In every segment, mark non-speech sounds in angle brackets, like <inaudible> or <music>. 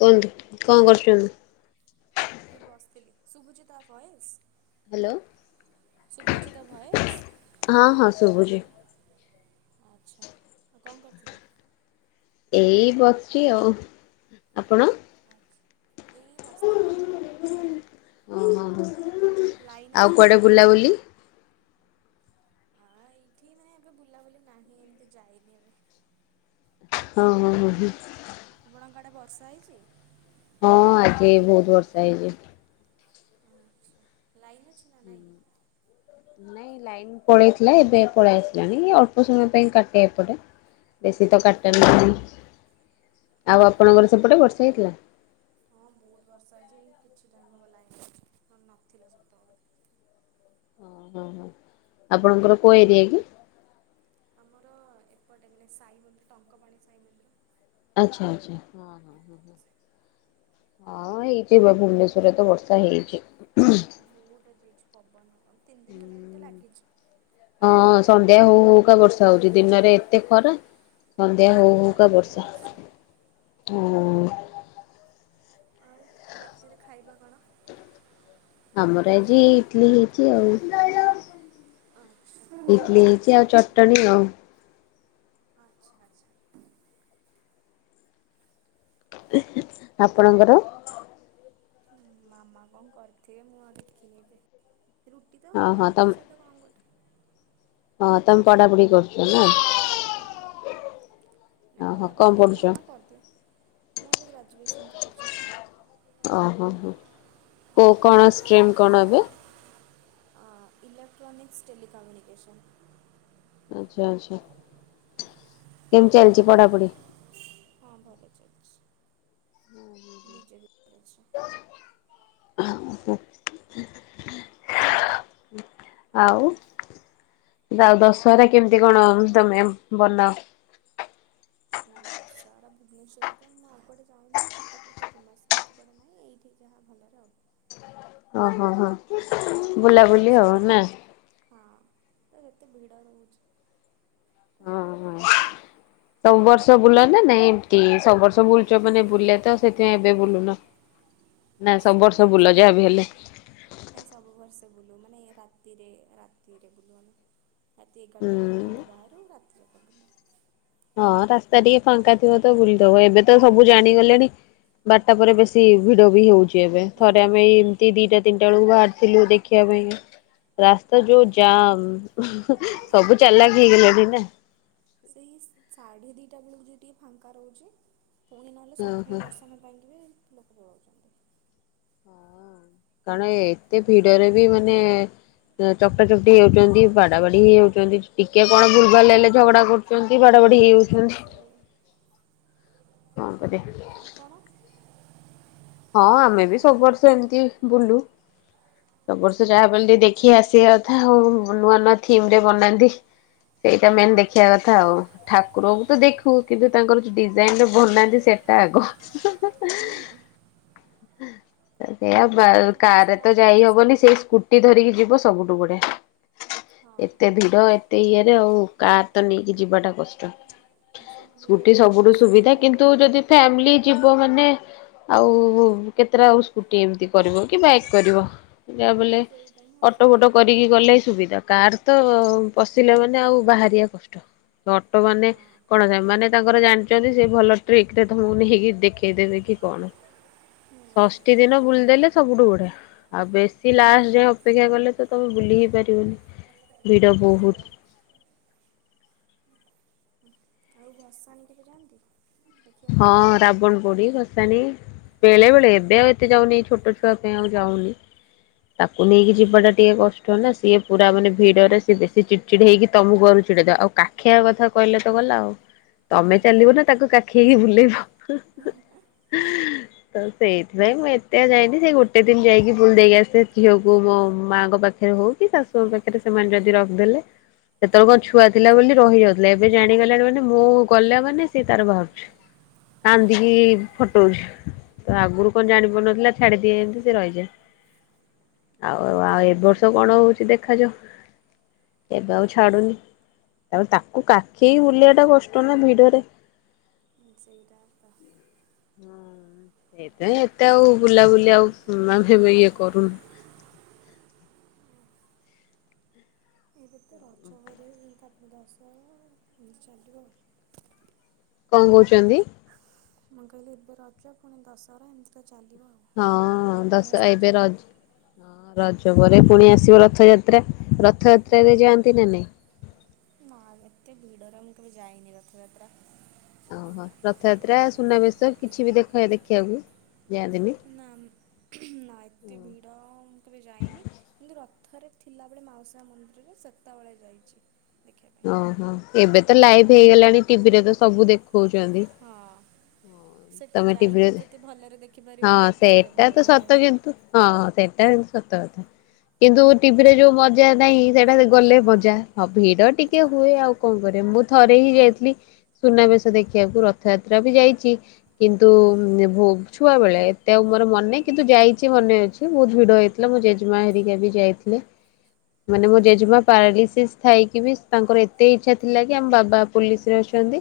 କୁହନ୍ତୁ କଣ କରୁଛନ୍ତି? ଏ ବସିଥିଲି ଶୁଭୁଛି ତା ଭଏସ୍? ଶୁଭୁଛି ତା ଭଏସ୍ ହଁ ହଁ ଶୁଭୁଚି। ଆଚ୍ଛା ଆଉ କଣ କରିଥିଲେ? ଏଇ ବସିଚି ଆଉ ଆପଣ? ଆଚ୍ଛା ଏଇ ଅଁ ବସିଥିଲି ହ ଲାଇନ୍ ଆଉ ଅଛି କୁଆଡେ ବୁଲାବୁଲି ହଁ ଏଇଠି ମାନେ ଏବେ ବୁଲାବୁଲି ନାହିଁ। ଏମତି ଯାଇନି ଏବେ। ହଁ ହଁ ହ ହୁଁ ଆପଣଙ୍କ ଆଡେ ବର୍ଷା ହେଇଛି? ହଁ ଆଜି ବୋହୁତ ବର୍ଷା ହେଇଚି। ଆଚ୍ଛା ଲାଇନ୍ ଅଛି ନା ନାଇଁ? ନାଇଁ ଲାଇନ ପଳେଇଥିଲା ଏବେ ପଳାଇ ଆସିଲାଣି ଅଳ୍ପ ସମୟ ପାଇଁ କାଟେ ଏପଟେ। ବେଶୀ ତ କାଟନ୍ତିନି। ଆଉ ଆପଣଙ୍କର ସେପଟେ ବର୍ଷା ହେଇଥିଲା? ହଁ ବୋହୁତ ବର୍ଷା ହେଇଛି ଏଇ କିଛି ଟାଇମ୍ ହେବ ଲାଇନ ଆସିଲା ନହେଲେ ନଥିଲା ସେତେବେଳୁ। ଓ ହୋ ଆପଣଙ୍କର କୋଉ ଏରିଆ କି? ଆମର ଏପଟେ ମାନେ ସାଇ ମନ୍ଦିର ଟଙ୍କପାଣି ସାଇ ମନ୍ଦିର। ଆଚ୍ଛା ଆଚ୍ଛା ହଁ ହଁ। ଏପଟ ସାଇ ହଁ ଏଇଠି ବ ଭୁବନେଶ୍ବରରେ ତ ବର୍ଷା ହେଇଛି। <unintelligible> ପବନ ତିନି ଦିନ ହେଲାଣି ତ ଲାଗିଛି ହଁ ଡେଲି ସନ୍ଧ୍ୟା ହୋଉ ହୋଉ କା ବର୍ଷା ର୍ଷା ହୋଉଛି। ଦିନରେ ଏତେ ଖରା ସନ୍ଧ୍ୟା ହୋଉ ଚାରିଟା ହୋଉକା ହଉ ହଉ ବର୍ଷା। ହୁଁ ଆଉ ରାତିରେ ଖାଇବା କଣ? ଆମର ଆଜି ଇଟଲି ହେଇଛି ଆଉ ଆଚ୍ଛା ଇଟଲି ହେଇଚ ଚି ଆଉ ଚଟଣି ଆଉ। ଆଚ୍ଛା ଆଚ୍ଛା ଆପଣଙ୍କର? ମାମା କଣ କରିଥିବେ ମୁଁ ଆଉ ଦେଖିନିବି ରୁଟି ତ ହବ ଓହୋ ତମ ରୁଟି ସହିତ ତ କଣ ଗୋଟେ ହଁ ତମେ ପଢାପଢି କରୁଛ ନା? ହଁ ନାଇଁ ଓହୋ କଣ ପଢ଼ାପଢ଼ି କରେ ପଢୁଛ ମାମା କରିଦିଅନ୍ତି। ମୁଁ ଏବେ ଗ୍ରାଜୁଏସନ୍ କରୁଛି। ଓ ହୋ ହୋ କୋ କଣ ସ୍କିମ୍ କଣ ଏବେ? ଅ ଇଲେକ୍ଟ୍ରାନିକ୍ସ୍ ଟେଲିିକମ୍ୟୁନିକସନ୍। ଆଛା ଆଚ୍ଛା କେମିତି ଚାଲିଛି ପଢାପଢି? ହଁ ଭଲ ଚାଲିଛି। ନିଜେ <unintelligible> <inaudible> ଆଉ ଦାଉ ଦଶହରା କେମିତି କଣ ତମେ ବନାଅ? ଦଶହରା ଭୁବନେଶ୍ଵରରେ ତ ମୁଁ ଆଉ କୁଆଡେ ଯାଉନା କଟକ ରେ ତ ଫେମସ୍ ଆଉ କୁଆଡେ ନାହିଁ ଏଇଠି ଯାହା ଭଲରେ ଆଉ। ଓ ହୋ ହୋ ନା ବୁଲାବୁଲି ଆଉ ଭୁବନେଶ୍ୱରରେ ନା ହଁ ତ ଏତେ ଭିଡ଼ ରହୁଛି। ହଁ ହଁ ତ ସବୁ ବର୍ଷ ବୁଲ ନା ନାଇଁ ଏମତି ସବୁ ବର୍ଷ ବୁଲୁଚ ମାନେ ବୁଲେ ତ ସେଥିପାଇଁ ଏବେ ବୁଲୁନ? <inaudible> ନାଁ ସବୁ ବର୍ଷ ନାଇଁ ବୁଲ ସବୁ ଯାହାବ ହେଲେ? ନାଇଁ ସବୁ ବର୍ଷ ବୁଲୁ ମାନେ ରାତିରେ ରାତିରେ ବୁଲୁ ଆମେ। ରାତି ହୁଁ। ଏଗାରଟା ବାରଟା ବେଳୁ ବାହାରୁ ରାତି ଜାକ ବୁଲୁ। ହଁ ରାସ୍ତା ଟିକେ ଫାଙ୍କା ଥିବ ତ ବୁଲିଦବ ଏବେ ତ ସବୁ ଜାଣିଗଲେଣି। ବାରଟା ପରେ ବେଶୀ ଭିଡ ବି ହଉଛି ଏବେ ହଁ ଥରେ ଆମେ ଏଇ ଦିଟା ତିନିଟା ବେଳକୁ ବାହାରିଥିଲୁ ଦେଖିବା ପାଇଁ ରାସ୍ତା ଯୋଉ ଜାମ୍। ନା ସବୁ ଚାଲାକ ହେଇଗଲାଣି ନା। ସେଇ ସାଢ଼େ ଦୁଇଟା ବେଳକୁ ଯଦି ଟିକେ ଫାଙ୍କା ରହୁଛି। ପୁଣି ନହେଲେ ହଁ ସକାଳେ ହଁ ଦର୍ଶନ ପାଇଁକି ବି ଲୋକ ପଳାଉଛନ୍ତି। କାରଣ ଏତେ ଭିଡରେ ବି ମାନେ। ଚକଟା ଚକଟି ହେଉଛନ୍ତି ବାଡା ବାଡି ହେଇ ହଉଛନ୍ତି ଟିକେ କଣ ଭୁଲ ଭାଲେ ହେଲେ ହଁ ଝଗଡା କରୁ। <unintelligible> ସେ। କଣ କରିବା। ଆପଣ। ହଁ ଆମେ ବି ସବୁ ବୁଲା ବର୍ଷ ଏମିତି ବୁଲୁ। ସବୁ ବର୍ଷ ଯାହା ବି ହେଲେ ଟିକେ ଦେଖି ଆସିବା କଥା ଆଉ ନୂଆ ନୂଆ ଥିମ୍ ରେ ଆଚ୍ଛା ବନାନ୍ତି। ସେଇଟା ହଁ ମେନ୍ ଦେଖିବା କଥା ଆଉ। ଠାକୁରଙ୍କୁ ତ ହଁ ଦେଖୁ କିନ୍ତୁ ତାଙ୍କର ଯୋଉ ଡିଜାଇନ୍ ଟା ବନାନ୍ତି ସେଟା ଆଗ। ହଁ ସେଇଆ ଏବେ ତ କାରରେ ଦଶହରା ତ ମାନେ ଯାଇ ହବନି ସେଇଆ ସେଇ ସ୍କୁ ଟି ଧରିକି ଯିବ ସବୁଠୁ ହଁ ବଡ଼ିଆ। ଏତେ ଭିଡ ଏତେ ଇଏରେ ଆଉ କାର୍ ତ ନେଇକି ଯିବା ଟା କଷ୍ଟ। ସେ ଭିଡ଼ ସ୍କୁଟି ଭିତରେ ସବୁଠୁ ଫସିଲେ ସୁବିଧା ବାହାରି କିନ୍ତୁ ହେବନି ଯଦି ଫ୍ୟାମିଲି ଯିବ ମାନେ। ଆଉ କେତେଟା ଆଉ ସ୍କୁଟି ଏମିତି କରିବ କି ବାଇକ୍ କରିବ। ଯାହା ବି ହେଲେ ସେଇଟା ହିଁ ଅଟୋ ଅସୁବିଧା ଫଟୋ କରି। କରିକି ଗଲେ ସୁବିଧା କାର୍ ତ ପଶିଲେ ମାନେ ଆଉ ବାହାରିବା କଷ୍ଟ। ଅଟୋ ମାନେ। ହଁ କଣ ମାନେ ତାଙ୍କର ଜାଣିଛନ୍ତି ସେ ଭଲ ଟ୍ରିକ୍ ରେ ତମକୁ ନେଇକି ଦେଖେଇ ଦେବେ କି କଣ। ଷଷ୍ଠୀ ଦିନ ବୁଲିଦେଲେ ସବୁଠୁ ବଢ଼ିଆ। ଆଉ ବେଶୀ ଲାଷ୍ଟ ଯାଏଁ ଅପେକ୍ଷା କଲେ ତ ତମେ ବୁଲି ହିଁ ପାରିବନି ଭିଡ ବହୁତ୍। ସେଇଆ ଆଉ ଭସାଣି କେବେ ଯାଆନ୍ତି। ଦେଖିବା ହଁ ରାବଣ ପୋଡି ଭସାଣି ବେଳେ ବେଳେ ଏବେ ଆଉ ଏତେ ଯାଉନି ଏ ଛୋଟ ଛୁଆ ପାଇଁ ଆଉ ଯାଉନି। ତାକୁ ପାଇଁ ନେଇକି ଯିବାଟା ଟିକେ କଷ୍ଟ ନା ସିଏ ପୁରା ମାନେ ଭିଡରେ ସିଏ ବେଶୀ ଚିଡ୍ ଚିଡି ଚିଡି ହେଇକି ତମକୁ ଆହୁରି ଚିଡେଇଦବ ଆଉ କାଖେଇବା କଥା କହିଲେ ତ ଗଲା ଆଉ ତମେ ଚାଲିବ ନା ତାକୁ କାଖେ କାଖେଇକି ବୁଲେଇବ। <inaudible> ତ ସେଇଥିପାଇଁ ମୁଁ ଏତେ ଯାଇନି ସେ ଗୋଟେ ଦିନ ଯାଇକି ବୁଲି ଦେଇକି ଆସେ ଝିଅକୁ ମୋ ମାଆଙ୍କ ପାଖରେ ହଉ। କି ଶାଶୁଙ୍କ ପାଖରେ ସେମାନେ ଯଦି ରଖିଦେଲେ। ସେତେବେଳେ କଣ ଛୁଆ ଥିଲା ବୋଲି ରହିଯାଉଥିଲା ଏବେ ଜାଣିଗଲାଣି ମାନେ ମୁଁ ଗଲାମାନେ ସେ ତାର ବାହାରୁଚି। <inaudible> କାନ୍ଦିକି ଫଟୋଉଛି। ତ ଆଗରୁ କଣ ଜାଣି ପାରୁନଥିଲା ଛାଡିଦିଏ ଏମିତି ସେ ରହିଯାଏ। <inaudible> ଆଉ ଆଉ ଏ ବର୍ଷ କଣ ହଉଛି ଦେଖାଯାଉ। ଏବେ ଆଉ ଛାଡୁନି ଆଉ ତାକୁ କାଖେଇକି ବୁଲେଇବା ଟା କଷ୍ଟ ନା ଭିଡରେ। ସେଇଟା ତ। <inaudible> ସେଇଥିପାଇଁ ଏତେ ଆଉ ବୁଲାବୁଲି ଆଉ <unintelligible> ଇଏ କରୁନୁ। ଏବେ ତ ରଜ ପରେ ତାପରେ ଦଶ <unintelligible> ଏମିତି ଚାଲିବ ଆଉ। କଁ କହୁଛନ୍ତି? ମୁଁ କହିଲି ଏବେ ରଜ ପୁଣି ଦଶହରା ଏମିତି ତ ଚାଲିବ ଆଉ। ହଁ ଗଣେଶ ଦଶ ଏବେ ପୂଜା ରଜ୍ ରଜ ପରେ ପୁଣି ଆସିବ ରଥଯାତ୍ରା ରଥଯାତ୍ରାରେ ଯାଆନ୍ତି ନା ନାଇଁ? ନା <unintelligible> ଏତେ ଭିଡରେ ମୁଁ କେବେ ଯାଇନି ରଥଯାତ୍ରା। ଓହୋ ରଥଯାତ୍ରା ସୁନାବେଶ କିଛି ବି ଦେଖା ଦେଖିଆକୁ ଯାଆନ୍ତିନି? ନା ଉମ୍ ନା ଏତେ ଭିଡ଼ ମୁଁ କେବେ ଯାଇନି। କିନ୍ତୁ ରଥରେ ଥିଲା ବେଳେ ମାଉସୀ ମା ମନ୍ଦିରରେ ସେତେବେଳେ ଯାଇଚି ଦେଖି <unintelligible> ଅହଁ ଏବେ ତ ଲାଇଭ୍ ହେଇଗଲାଣି ଟିଭିରେ ତ ସବୁ ଦେଖଉଛନ୍ତି। ହଁ ସେଠି ତମେ ଟିଭିରେ ଯାଇକି ବି ଯେତେ ଭଲରେ ହଁ ଦେଖିପାରିବନି ଟିଭିରେ ସେଇଟା ତ ଭଲରେ ସତ ଦେଖିବ। କିନ୍ତୁ ହଁ ସେଟା ସତ କଥା କିନ୍ତୁ ଟିଭିରେ ଯୋଉ ମଜା ନାହିଁ ସେଇଟା ସେ ଗଲେ ହଁ। ମଜା ହ ଭିଡ ଟିକେ ହଁ ହୁଏ ଆଉ। କଁ କରିଆ ମୁଁ ଥରେ ହିଁ ଯାଇଥିଲି ସୁନାବେଶ ଦେଖିଆକୁ ରଥଯାତ୍ରା ବି ଯାଇଚି। କିନ୍ତୁ ଉଁ ଭୋ ଛୁଆ ବେଳେ ଏତେ ଆଉ ମୋର <unintelligible> ହୁଁ କିନ୍ତୁ ଯାଇଛି ମନେ ଅଛି। <unintelligible> ବହୁତ୍ ଭିଡ ହେଇଥିଲା ମୋ ଜେଜେମା ହେରିକା ବି ଯାଇଥିଲେ। ମାନେ ମୋ ଜେଜେମା ପାରାଲିସିସ୍ ଥାଇକି ବି ତାଙ୍କର ଏତେ ଇଚ୍ଛା ଥିଲା କି ଆମ ବାବା ପୋଲିସ୍ ରେ ଅଛନ୍ତି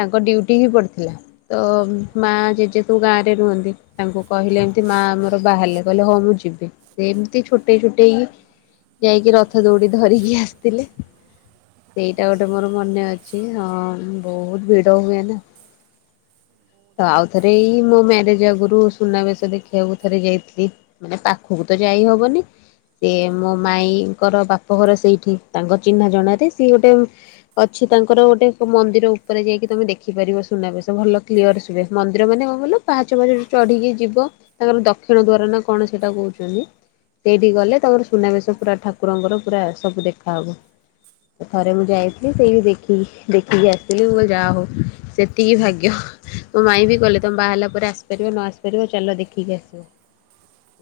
ତାଙ୍କ ଡ୍ୟୁଟି ହିଁ ଆଚ୍ଛା ପଡ଼ିଥିଲା ତ ଉଁ ଓହୋ। ମାଆ ଜେଜେ <unintelligible> ଗାଁରେ ରୁହନ୍ତି ତାଙ୍କୁ କହିଲେ ଏମ୍ତି ମାଆ ଆମର ବାହାରିଲେ କହିଲେ ହଉ ମୁଁ ଯିବି। ସେମ୍ତି ଛୋଟେଇ ଛୋଟେଇ ଯାଇକି ରଥ ଦୌଡି ଧରିକି ଆସ୍ ଥିଲେ। ଏଇଟା ଗୋଟେ ଆଚ୍ଛା। ମୋର ମନେ ଅଛି ହଁ ବହୁତ୍ ଭିଡ ହୁଏ ନା। <unintelligible> ତ ଆଉ ଥରେ ମୁଁ ଏଇ ମୋ ସେଥିପାଇଁ କେବେ ମ୍ୟାରେଜ୍ ଯାଇନି। ଆଗରୁସ୍ ସୁନାବେଶ ଦେଖିଆକୁ ଥରେ ଯାଇଥିଲି ମାନେ ପାଖକୁ ତ ଯାଇ ହବନି ସେ ନା। ମୋ ମାଇଁଙ୍କର ବାପଘର ସେଇଠି ତାଙ୍କ ଚିହ୍ନା ଜଣାରେ ସିଏ ଗୋଟେ ଉଁ ଅଛି ତାଙ୍କର ଗୋଟେ <unintelligible> ମନ୍ଦିର ଉପରେ ଯାଇକି ତମେ ଦେଖିାପାରିବ ସୁନାବେଶ ଭଲ କ୍ଲିୟର୍ ସ୍ ଯେ ମନ୍ଦିର ମାନେ କଁ କହିଲ ପାହାଚ <unintelligible> ଯୋଉ ଚଢିକି ଯିବ। ତାଙ୍କର ଦକ୍ଷିଣ ହୁଁ ଦ୍ଵାର ନା କଣ ସେଇଟା କହୁଛନ୍ତି ସେଇଠି ହଁ ଗଲେ ତାଙ୍କର ସୁନାବେଶ ପୁରା ଠାକୁରଙ୍କର ପୁରା ସବୁ ଦେଖାହବ। ଥରେ ମୁଁ ଯାଇଥିଲି ଆଚ୍ଛା। ସେଇ ବି ଦେଖିକି ଦେଖିକି ଆସିଥିଲି <unintelligible> ଯା ହଉ। ସେତିକି ଭାଗ୍ୟ। ମୋ ମାଇଁ ବି କଇଲେ ତମେ ବାହା ହେଲା ପରେ ଆସିପାରିବ ନ ଆସିପାରିବ ଚାଲ ଦେଖିକି ଆସିବ।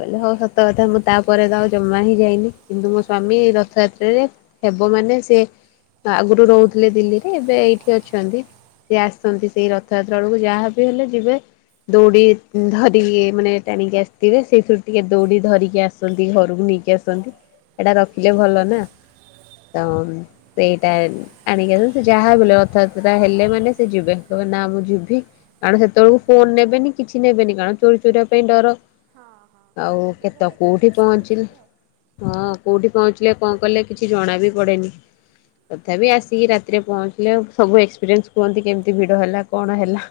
କଇଲେ ଓ ହଉ ସତ କଥା ମୁଁ ତା ପରେ ତା ଜମା ହିଁ ହେଇଯାଇନି କିନ୍ତୁ ମୋ ସ୍ବାମୀ ରଥଯାତ୍ରାରେ ହେବ ମାନେ ସେ ଆ ଆଗରୁୁ ରହୁଥିଲେ ଦିଲ୍ଲୀରେ ଏବେ ଏଇଠି ଅଛନ୍ତି ସେ ଆସନ୍ତି ସେଇ ରଥଯାତ୍ରା ବେଳକୁ ଯାହା ବି ହେଲେ ଯିବେ। ଦୌଡ଼ି ଉଁ ଧରିକି ମାନେ ଟାଣିକି ଆସିଥିବେ ସେଇଥିରୁ ଟିକେ ଦୌଡି ଧରିକି ଆସ୍ <unintelligible> ଘରକୁ ନେଇକି ଆସନ୍ତି ଏଇଟା ରଖିଲେ ଭଲ ନା ତ ହଁ। ଉଁ ସେଇଟା ଆଣିକି <unintelligible> ସେ ଯାହା ବି ହେଲେ <unintelligible> ହେଲେ ମାନେ ସେ ଯିବେ କହିବେ ନା ମୁଁ ଯିବି। କାରଣ ସେତେବେଳକୁ ଫୋନ୍ ନେବେନି କିଛି ନେବେନି କାରଣ ଚୋରି ଚୂରା ପାଇଁ ଡର। ହଁ ହଁ ଆଉ ଏକୁଟିଆ କେତ ଗଲେ ଏକୁଟିଆ କୋଉଠି ଆସିବେ ପହଞ୍ଚିଲ୍ ଦେଖିକି ଆଉ। ହଁ କୋଉଠି ପହଞ୍ଚିଲେ କଁ କଲେ କିଛି ଜଣା ବି ପଡେନି। ତଥାପି ଆସିକି ରାତିରେ ପହଞ୍ଚିଲେ ସବୁ ଏକ୍ସପିରିଏନ୍ସ୍ କୁହନ୍ତି କେମ୍ତି ଭିଡ଼ ହେଲା କଣ ହେଲା।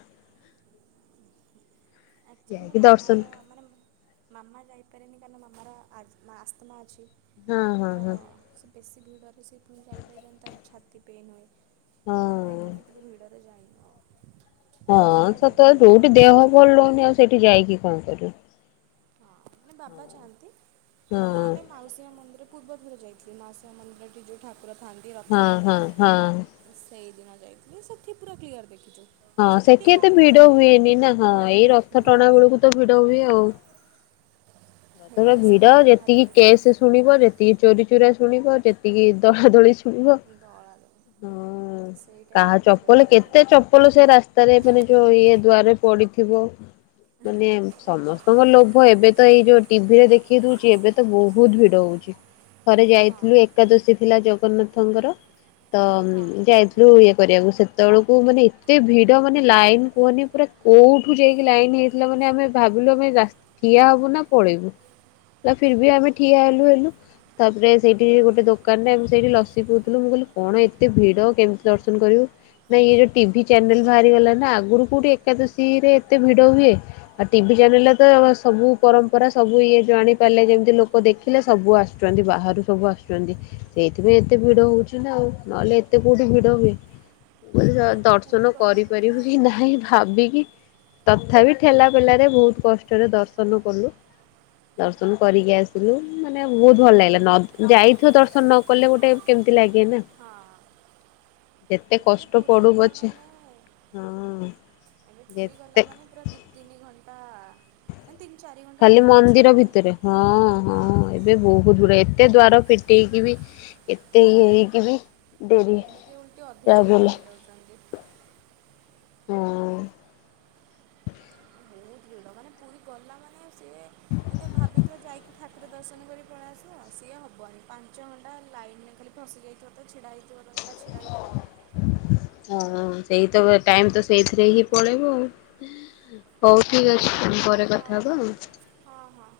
ଆକ୍ଚୁଲି ମୋ ଯାଇକି ଦର୍ଶନ ମାମାର ମାନେ <unintelligible> ମାମା ଯାଇପାରେନି <unintelligible> ମାମାର ଆସ୍ମା ଆସ୍ଥମା ଅଛି ହଁ ତ ହଁ ସେ ବେଶୀ ଭିଡ଼ରେ ସେଇ ଫୁଁ ଯାଇପାରିବନି ତାର ଛାତି ପେନ୍ ହୁଏ। ହଁ ତହେ ତାଇଁଙ୍କା ଆମେ କିନ୍ତୁ ଭିଡ଼ରେ ଯାଇନୁ ଅ। ହଁ ସତଳେ ଦୋଉଠି ଦେହ ଭଲ ହଉନି ଆଉ ସେଇଠି ଯାଇକି କଣ କରିବ। ହଁ ମାନେ ବାବା ଚାଆନ୍ତି ହଁ ନହେଲେ ମାଉସୀଆଁ ମନ୍ଦିର ପୂର୍ବଥରେ ଯାଇଥିଲି ମାଉସୀଆଁ ମନ୍ଦିରଟି ଯୋଉ ଠାକୁର ଥାଆନ୍ତି ହଁ ରଥରେ ହଁ ହଁ ହୁଁ। ସେଇଦିନ ଯାଇଥିଲି ସେଠି ପୁରା କ୍ଲିୟର ଦେଖିଚୂ। ହଁ ସେଖି ଏତେ ଭିଡ଼ ହୁଏନି ନାଁ ହଁ ଏଇ ନା ରଥ ଟଣା ହୁଳୁକୁ ତ ଭିଡ଼ ହୁଏ ଆଉ। ପ୍ରଦଳ ଭିଡ଼ ସେଇଥିପାଇଁ ସେଇଠି ଯାହା ଯେତିକି ଟିକେ କେଶେ ଦେଖି ଶୁଣିବ ଯେତିକି ଚୋରି ଚୋରା ଶୁଣିବ ଯେତିକି ଦଳାଦଳି ଶୁ <unintelligible> <inaudible> ଦଳାଦଳି ହଁ କାହା ଚପଲ ଦଳା କେତେ ଚପଲ ସେ ରାସ୍ତାରେ ମାନେ ଯୋଉ ଇଏ ଦୁଆରେ ପଡିଥିବ ମାନେମ୍ ସମସ୍ତଙ୍କ ଲୋଭ ଏବେ ତ ଏଇ ଯୋଦ୍। ଟିଭିରେ ଦେଖେଇ ଦୋଉଛି ଏବେ ତ ବହୁତ୍ ଭିଡ଼ ଓଉଛି। ଥରେ ହଁ ଯାଇଥିଲୁ ଏକାଦଶୀ ଥିଲା ଜଗନ୍ନାଥଙ୍କର ତ ହଁ ଉଁ ଯାଇଥ୍ ଲୁ ଇଏ କରିୟାକୁ ସେତବେଳକୁ ମାନେ ଏତେ ଭିଡ ମାନେ ଲାଇନ୍ କୁହନି ପୁରା କୋଉଠୁ ଯେଇଁକି ଲାଇନି ହେଇ। ପିଲା ମାନେ ଆମେ ଭାବିଲୁ ଆମେ ଯାସ୍ତ ଠିଆ ଅବୁ ନା ପଳେଇବୁ। ଲା ଫିର୍ବି ଆମେ ଠିଆ ଏଲୁ ଏଲୁ। ତାପରେ ସେଇଟିରି ଗୋଟେ ଦୋକାନ୍ ନେଁ ମୁଁ ସେଇଠି ଲସି ପିଉଥୁଲୁ। ମୁଁ ଗଲୁ କଣ ଏତେ ଭିଡ଼ କେମିତି ଦର୍ଶନ କରିବୁ। ନାଇଁ ଇଏ ଯୋଉ ଟିଭି ଚ୍ୟାନେଲ୍ ଭାହାରିଗଲା ନା ଆଗୁରୁ କୋଉଠି ଏକାଦଶୀରେ ଏତେ ଭିଡ଼ ହୁଏ। ଆ ଟିଭି ନା ଚ୍ୟାନେଲ୍ ଲା ତ ବସ୍ ସବୁ ପରମ୍ ପରା ସବୁ ଇଏ ଜାଣିପାରିଲେ ଯେମିତି ଲୋକ ଦେଖିଲେ ସବୁ ଆସୁଚ୍ୱନ୍ତି ବାହାରୁ ସବୁ ଆସୁଚ୍ୱନ୍ତି। ସେଇଥିପାଇ ଏତେ ଭିଡ଼ ହୋଉଛି ନାଁ ଆଉ ନଏଲେ ଏତେ କୋଉଠି ଭିଡ଼ ହୁଏ <unintelligible> ମୁଁ ଏବେ ତ ପୁରୀ ଦର୍ଶନ ଗଲା ମାନେ କରିପାରିବୁ କି ନାହଁ ଭାବିକି ତଥାବି ଠେଲାପେଲାରେ ଭୋହୁତୁ କଷ୍ଟରେ ଦର୍ଶନ କଲୁ। ଦର୍ଶନ କରିକି ଆସିଲୁ ମାନେ ଭୋହୁତ ଭଲ୍ ଲାଗିଲା ନବ୍ଧ ଯାଇଥିବ ଦର୍ଶନ ନ କଲେ ଗୋଟେ କେମିତି ଲାଗେ ନା। ହଁ ଯେତେ ଏବେ କଷ୍ଟ ପୁରୀ ପଡୁ ଗଲା ପଛେ ମାନେ। ହଁ ଏବେ ପୁରୀ ଯେତେ ଗଲା ମାନେ ପୁରା ଦି ତିନି ଘଣ୍ଟା। କନ୍ ତିନି ଚାରି ଘଣ୍ଟା ଖାଲି ଲାଇନିରେ ମନ୍ଦିର ଛିଡ଼ା ହେଲେ ହଁ। ବୋଧୁରେ ଏତେ ଦ୍ୱାର ଫିଟେଇକି ବି ଏତେ ଇଏ ହେଇକି ବି ଡେରି ଏମିତି ଉଲ୍ଟି ଅଧିକା ଯାହାବି ଲୋକ ହେଲେ ହେଇଯାଉଛନ୍ତି। ହଁ ବହୁତ୍ ଭି ଜଗନ୍ନାଥ ପୁରୀ ଗଲା ମାନେ ସିଏ ଆନ୍ଧେ ଭାବିଥିବ ଯାଇକି ଠାକୁର ଦର୍ଶନ କରି <unintelligible> ପଳେଇଆସିବ ସିଏ ହବନି ପାଞ୍ଚ ଘଣ୍ଟା ଲାଇ <unintelligible> ନରେ ଖାଲି ପସି ଦେଇଥିବ ତ ଛିଡା ହେଇଥିବ। ଗଲା ଛିଡ଼ା ହେଇଥିବ। ହଁ ସେଇ ତ ବଏ ଟାଇମ୍ ତ ସେଇଥିରେ ହିଁ ପଳେଇବ ଆଉ <inaudible> ହଉ ଠିକ୍ ଅଛି। <unintelligible> ହଉ ଆଉ। ହଁ ହଁ।